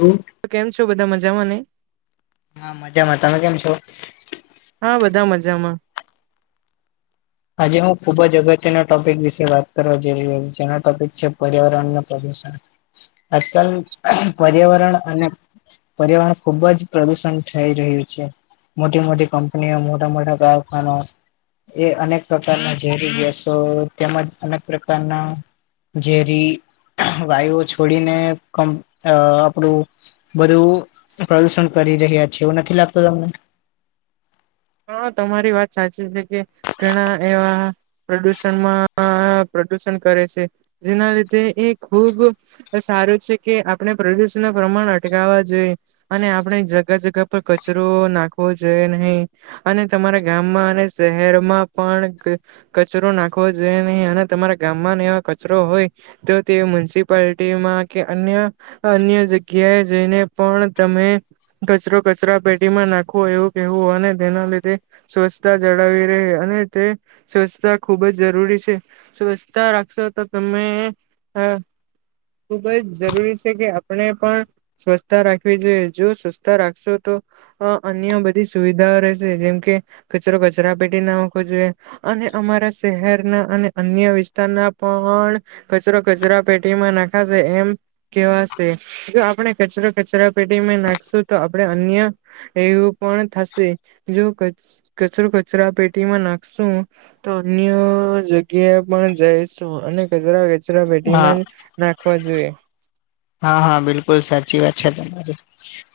હમ કેમ છો બધા, મજામાં ને? હા મજામાં, તમે કેમ છો? હા, બધા મજામાં. આજે હું ખુબ જ અગત્યના ટોપિક વિશે વાત કરવા જઈ રહ્યો છું. જેના ટોપિક છે પર્યાવરણનું પ્રદુષણ. આજકાલ પર્યાવરણ અને પર્યાવરણ ખુબ જ પ્રદુષણ થઈ રહ્યું છે. મોટી મોટી કંપનીઓ, મોટા મોટા કારખાનો એ અનેક પ્રકારના ઝેરી ગેસો તેમજ અનેક પ્રકારના ઝેરી વાયુઓ છોડીને કં આપણું બધું પ્રદુષણ કરી રહ્યા છે. એવું નથી લાગતું તમને? હા, તમારી વાત સાચી છે કે ઘણા એવા પ્રદુષણમાં પ્રદુષણ કરે છે. જેના લીધે એ ખુબ સારું છે કે આપણે પ્રદુષણનુ પ્રમાણ અટકાવવા જોઈએ. અને આપણે જગા જગા પર કચરો નાખવો જોઈએ નહી. અને તમારા ગામમાં અને શહેરમાં પણ ક કચરો નાખવો જોઈએ નહી અને તમારા ગામમાં ને એવા કચરો હોય તો તે મ્યુનિસિપાલિટીમાં કે અન્ય અન્ય જગ્યાએ જઈને પણ તમે કચરો કચરા પેટીમાં નાખવો એવું કેવું અને તેના લીધે સ્વચ્છતા જાળવી રહે અને તે સ્વચ્છતા ખૂબ જ જરૂરી છે. સ્વચ્છતા રાખશો તો તમે, અહ ખુબ જ જરૂરી છે કે આપણે પણ સ્વચસ્છતા રાખવી જોઈએ. જો સ્વસ્તા રાખશો તો અહ અન્ય બધી સુવિધાઓ રહે શે જેમ કે કચરો કચરા પેટી નાખવો જોઈએ. અને અમારા શહેરના અને અન્ય વિસ્તારના પણ કચરો કચરા પેટીમાં નખાશે એમ કેવાશે, જો આપણે કચરો કચરા પેટીમાં નાખશું તો આપણે અન્ય એવું પણ થશે જો કચરો કચરા પેટીમાં નાખશું. તો અન્ય જગ્યા પણ જઈશો અને કજરા. કચરા હા પેટીમાં જ નાખવા જોઈએ. હા હા બિલકુલ સાચી વાત છે તમારી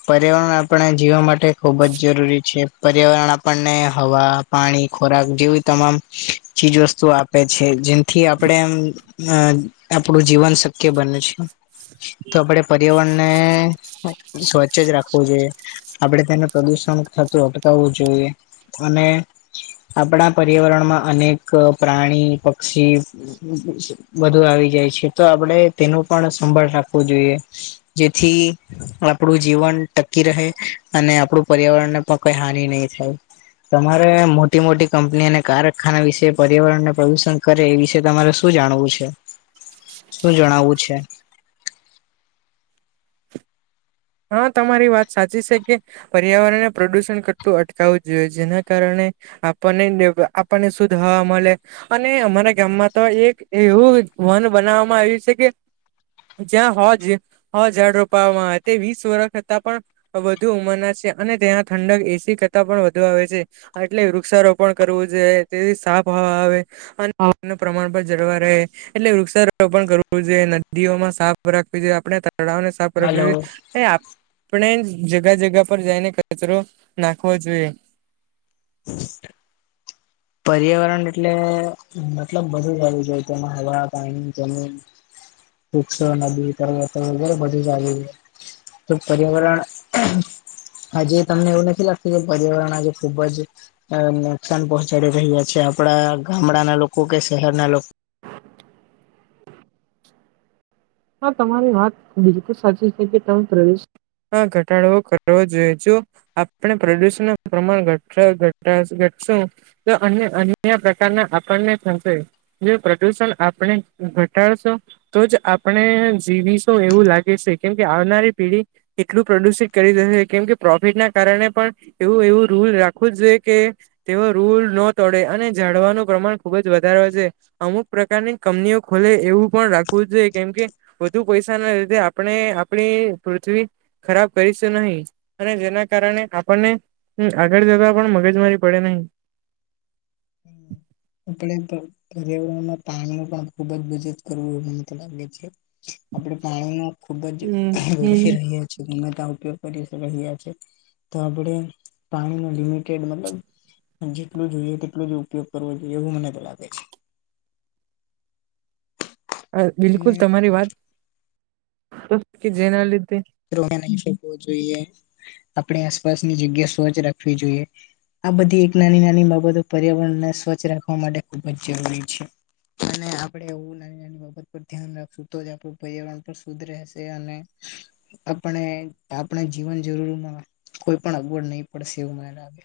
પર્યાવરણ આપણે જીવા મા તે ખુબ જ જરૂરી છે. પર્યાવરણ આપણને હવા પાણી ખોરાક જેવી તમામ ચીજ વસ્તુ આપે છે જે થી આપણે એમ આપણું જીવન શક્ય બને છે. તો આપડે પર્યાવરણ ને સ્વચ્છ જ રાખો. વો જોઈએ આપણે તેને પ્રદુષણ થતું અટકાવવું જોઈએ અને આપણા પર્યાવરણમાં અનેક પ્રાણી, પક્ષી બધું આવી જાય છે તો આપડે તેનું પણ સંભાળ રાખવું જોઈએ. જેથી. આપણું જીવન ટકી રહે અને આપણું પર્યાવરણને પણ કઈ હાનિ નહી થાય. તમારે મોટી મોટી કંપની અને કારખાના વિશે પર્યાવરણને પ્રદૂષણ કરે એ વિશે તમારે? શું જાણવું છે? [inaudible] શું જણાવવું છે? હા તમારી વાત સાચી છે કે, પર્યાવરણને પ્રદુષણ કરટું અટકાવું જોઈએ જેના કારણે, આપણ આપણને શુંધ હવા મલે, અને અમારા ગામમાં તો એક એવું વન બનાવવામાં આવ્યું છે કે, જ્યાં હોજ હો જાડ રોપાવામાં તે વીસ વર્ષ હતા પણ વધુ ઉમરનાર છે અને ત્યાં ઠંડક એસી કરતાં પણ વધુ આવે છે. એટલે વૃક્ષારોપણ કરવું જોઈએ તેથી સાફ હવા આવે. [inaudible] પ્રમાણ પણ જળવા રહે એટલે વૃક્ષારોપણ કરવું જોઈએ, નદીઓમાં સાફ રાખવી જોઈએ, આપણે તળાવને સાફ હલો રાખવી. એ આપણે જગા-જગા પર જઈને કચરો નાખવો જોઈએ. [inaudible] પર્યાવરણ એટલે મતલબ બધું [unintelligible] જોઈ તેમાં હવા, પાણી, જમીન. વૃક્ષો, નદી, પર્વતો વગેરે બધું જાગે. તો પર્યાવરણ હજી તમને એવું નથી લાગતું કે પર્યાવરણ આજે ખુબ જ અ નુકસાન પહોં ચડી રહ્યા છે આપડા ગામડાના લોકો કે શહેરના લો હા તમારી વાત બિલકુલ સાચી છે કે તમે પ્રવેશ. હા ઘટાડવો કરવો જોઈએ જો, આપણે પ્રદુષણ ના પ્રમાણ [unintelligible] તો અ અન્ય પ્રકારના આપણને થશે. જો પ્રદુષણ આપણે ઘટાડશો તો જ આ આપણે જીવીશું એવું લાગે સે કેમ કે આવનારી પેઢી એટલું પ્રદુષિત કરી દેહે કેમ કે પ્રોફિટના કારણે પણ, એવું એવું રૂલ રાખવું જોઈએ કે, તેઓ રૂલ ન તોડે અને જાડવાનું પ્રમાણ ખુબ જ વધારવા જોઈ અમુક પ્રકારની કંમનીઓ ખોલે એવું પણ રાખવું જોઈએ. કેમ કે વધુ પૈસાના લીધે આપણે આપણી પૃથ્વી. ખરાબ કરીશું નહી અને જેના કારણે આપણને. હ, આગળ જતા પણ મગજમારી પડે નહી. [inaudible] આપણે પ પર્યાવરણમાં પાણીનો પણ ખુબ જ બચત કરવું [unintelligible] છે. આપણે પાણીનો ખુબ જ હમ [unintelligible] ગમે ત્યાં ઉપયોગ કરી ર રહ્યા છે. તો આપણે પાણીનો લિમિટેડ મતલબ જેટલું જોઈએ તેટલુંજ ઉપયોગ કરવો એવું મનેતો લાગે છે. અ, અને બિલકુલ તમારી વાત, અ કે જેના લીધે [unintelligible] જોઈએ. આપણી આસપાસની જગ્યા સ્વચ્છ રાખવી જોઈએ. આ બધી એક નાની-નાની બાબતો પર્યાવરણને સ્વચ્છ રાખવા માટે ખૂબ જ જરૂરી છે. અને આપડે એવું નાની-નાની બાબત પર ધ્યાન રાખશું તો જ આપડું પર્યાવરણ પર ખુદ રહેશે અને આપણે આપણે જીવન જરૂરીમાં કોઈ પણ અગવડ નહીં પડશે એવું મને લાગે.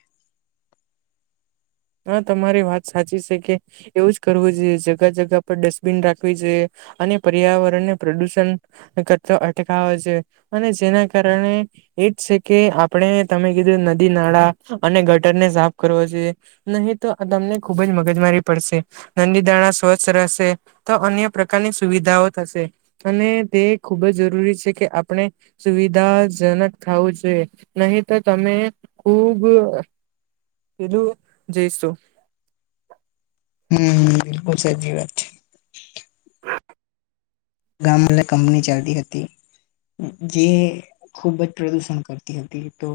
હા, તમારી વાત સાચી છે કે એવું જ કરવું જોઈએ જગા-જગા પર ડસબિન રાખવી જોઈએ. અને પર્યાવરણને પ્રદૂષણ કરતા અટકાવા જોઈએ અને જેના કારણે એજ છે કે આપણે તમે કીધુ એ નદી, નાળા અને ગટરને સાફ કરવા જોઈએ. નહીં તો આ તમને ખુબ જ મગજમારી પડશે. નંદી દાણા સ્વચ્છ રહેશે, તો અન્ય પ્રકારની સુવિધાઓ થશે. અને તે ખૂબ જ જરૂરી છે કે આપણે સુવિધાજનક થાવું જોઈએ, નહી તો તમે ખૂબ દુ જઇશું. હમ હ, બિલકુલ સાચી વાત છે. ગામલે કંપની ચાલતી હતી. જે ખૂબ જ પ્રદૂષણ કરતી હતી તો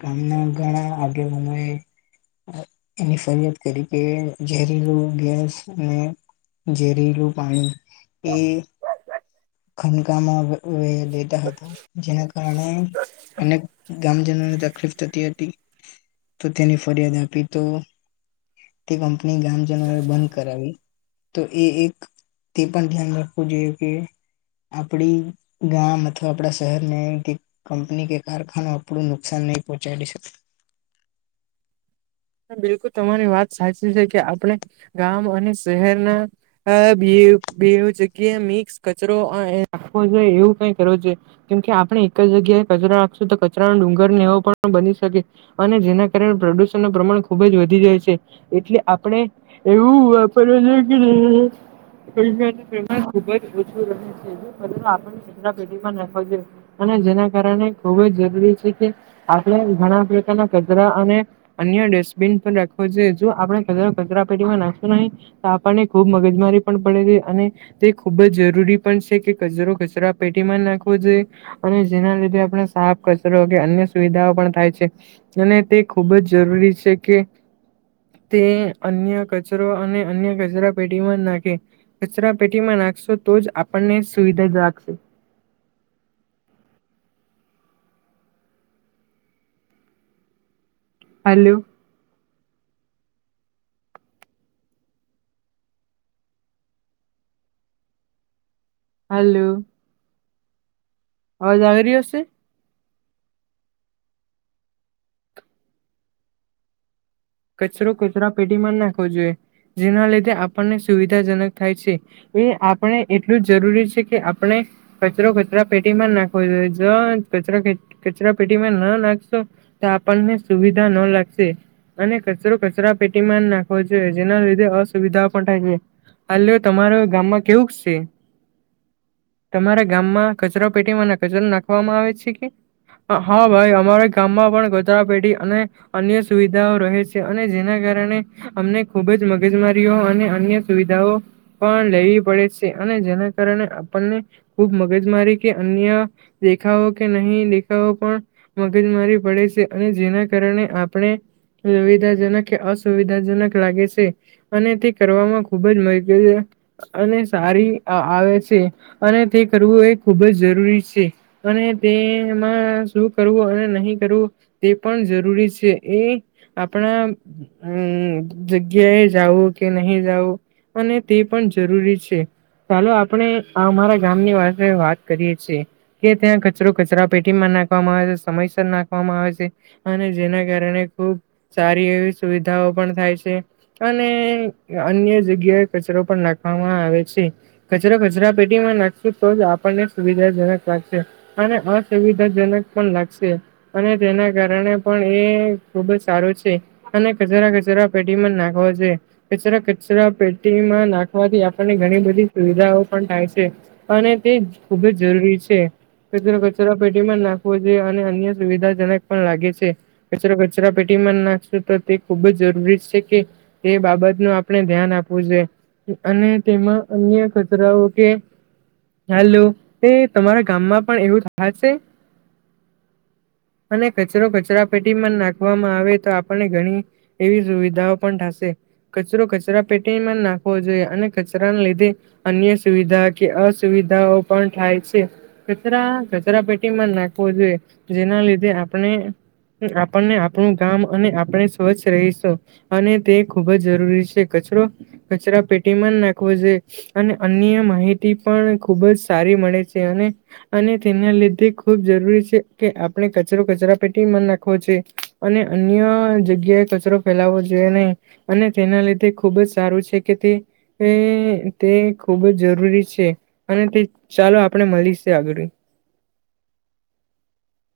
ગામના ઘણા આગેવાનોએ એની ફરિયાદ કરી કે ઝેરીલુ ગેસ અને ઝેરીલું પાણી એ ખનકામાં વ વે વેતા હતા, જેના કારણે અનેક ગામજનોને તકલીફ થતી હતી, તો તેની ફરિયાદ આપી તો તે કંપની ગામજનોએ બંધ કરાવી તો એ એક તે પણ ધ્યાન રાખવું જોઈએ કે આપડી ગામ અથવા આપણા શહેરને કે કંપની કે કારખાનું આપડુ નુકસાન નહી પહોંચાડી શ બિલકુલ, તમારી વાત સાચી છે કે આપણે ગામ અને શહેરના અ બેવ બેવ જગ્યાએ મિક્સ કચરો અ એ રાખવો જોઈએ. એવું કઈ કરવું જોઈએ. કેમ કે, આપણે એક જ જગ્યાએ કચરા નાખશું તો કચરાનો ડુંગરને એવો પણ બની શકે. અને જેના કારણે પ્રદૂષણ પ્રમાણ ખુબ જ વધી જાય છે એટલે આપણે એવું વાપરવા જોઈકે કે [unintelligible] [unintelligible] ખુબ જ ઓછું રહે છે [unintelligible] અને જેના કારણે ખુબ જ જરૂરી છે કે આપણે ઘણા પ્રકારના કચરા અને અન્ય ડસ્ટબિન પણ રાખવો જોઇએ. જો આપણેે કચરો કચરા પેટીમાં નાખશું નહી તો આપણને ખુબ મગજમારી પણ પડે છે અને તે ખૂબ જ જરૂરી પણ છે કે કચરો કચરાપેટીમાં નાખવો જોઈએ અને જેના લીધે આપણે સાફ કચરો કે અન્ય સુવિધાઓ પણ થાય છે અને તે ખૂબ જ જરૂરી છે કે તે અન્ય કચરો અને અન્ય કચરા પેટીમાં જ નાખે. કચરા પેટીમાં નાખશો તો જ આપણને સુવિધા જાગશે. હલો. હલો. અવાજ આવી રહીયો છે? કચરો કચરા પેટીમાં નાખવો જોઈએ, જેના લીધે આપણને સુવિધાજનક થાય છે. એ આપણે એટલું જ જરૂરી છે કે, આપણે કચરો કચરા પેટીમાં નાખવો જોઈએ, જો કચરો કચરા પેટીમાં ન નાખશો. તો આપણને સુવિધા ન લાગશે. અને કચરો કચરા પેટીમાં નાખવો જોઈએ, જેના લીધે અસુવિધાઓ પણ થાય. હલો, તમારો ગામમાં કેવુક શે? તમારા ગામમાં કચરો પેટીમાં ના કચરો નાખવામાં આવે છે કે? હા ભાઈ, અમારા ગામમાં પણ કચરાપેટી અને અન્ય સુવિધા રહે છે, અને જેના કારણે અમને ખુબ જ મગજમારીઓ અને અન્ય સુવિધાઓ પણ લેવી પડે છે, અને જેના કારણે આપણેને ખૂબ મગજ મારી કે, અન્ય દેખાઓ કે નહીં દેખાઓ, પણ મગજમારી પડે છે, અને જેના કારણે આપણે સુવિધાજનક કે, અસુવિધાજનક લાગે છે. અને તે કરવામાં ખુબ જ વૈદ્યવ્ય અને સારી આવે છે, અને તે કરવું એ ખૂબ જ જરૂરી છે. અને તેમાં શું કરવું અને નહી કરવું? તે પણ જરૂરી છે, એ આપણા હમ, જગ્યા જાઉ કે, નહી જાઉ. અને તે પણ જરૂરી છે. ચાલો, આપણે અમારા ગામની વિશે વાત કરીએ છીએ. કે ત્યાં કચરો કચરા પેટીમાં નાખવામાં આવે છે, સમયસર નાખવામાં આવે છે. અને જેના કારણે ખુબ સારી એવી સુવિધાઓ પણ થાય છે. અને અન્ય જગ્યાએ કચરો પણ નાખવામાં આવે છે. કચરો કચરા પેટીમાં નાખશું તો જ આપણને સુવિધાજનક લાગશે. અને અસુવિધાજનક પણ લાગશે, અને તેના કારણે પણ એ ખુબ જ સારું છે, અને કચરા કચરાપેટી મા જ નાખવા જોઈએ. કચરા કચરા પેટીમાં નાખવાથી, આપણને ઘણી બધી સુવિધાઓ પણ થાય છે. અને તે ખુબ જ જરૂરી છે. કચરો કચરો પેટીમાં નાખવો જોઈએ, અને અન્ય સુવિધાજનક પણ લાગે છે, કચરો કચરા પેટીમાં નાખશો તો, તે ખુબ જ જરૂરી છે કે, તે બાબત ન આપણે ધ્યાન આપવું જોઈ. અને તેમાં અન્ય કચરાઓ કે હલો, એ તમારા ગામમાં પણ એવું જ થાશે. અને કચરો કચરા પેટીમાં નાખ વામાં આવે તો, આપને ઘણી એવી સુવિધાઓ પણ થશે. કચરો કચરા પેટીમાં નાખવો જોઈએ, અને કચરાને લીધે અન્ય સુવિધા કે અસુવિધાઓ પણ થાય છે. કચરા કચરા પેટીમાં જ નાખવો જોઈએ, જેના લીધે આપણે આપણને આ આપણું કામ અને આપણે સ્વચ્છ રહીશું, અને તે ખૂબ જ જરૂરી છે, કચરો કચરા પેટીમાં જ નાખવો જોયે. અને અન્ય માહિતી પણ ખુબ જ સારી મળે છે, અને અને તેના લીધે ખુબ જરૂરી છે કે આપણે કચરો કચરા પેટી મા નાખવો જોઈએ. અને અન્ય જગ્યાએ કચરો ફેલાવવો જોઈએ નહી અને તેના લીધે ખુબ જ સારું છે કે તે, એ તે ખુબ જ જરૂરી છે અને તે ચાલો આપણે મલિ છે આગળી.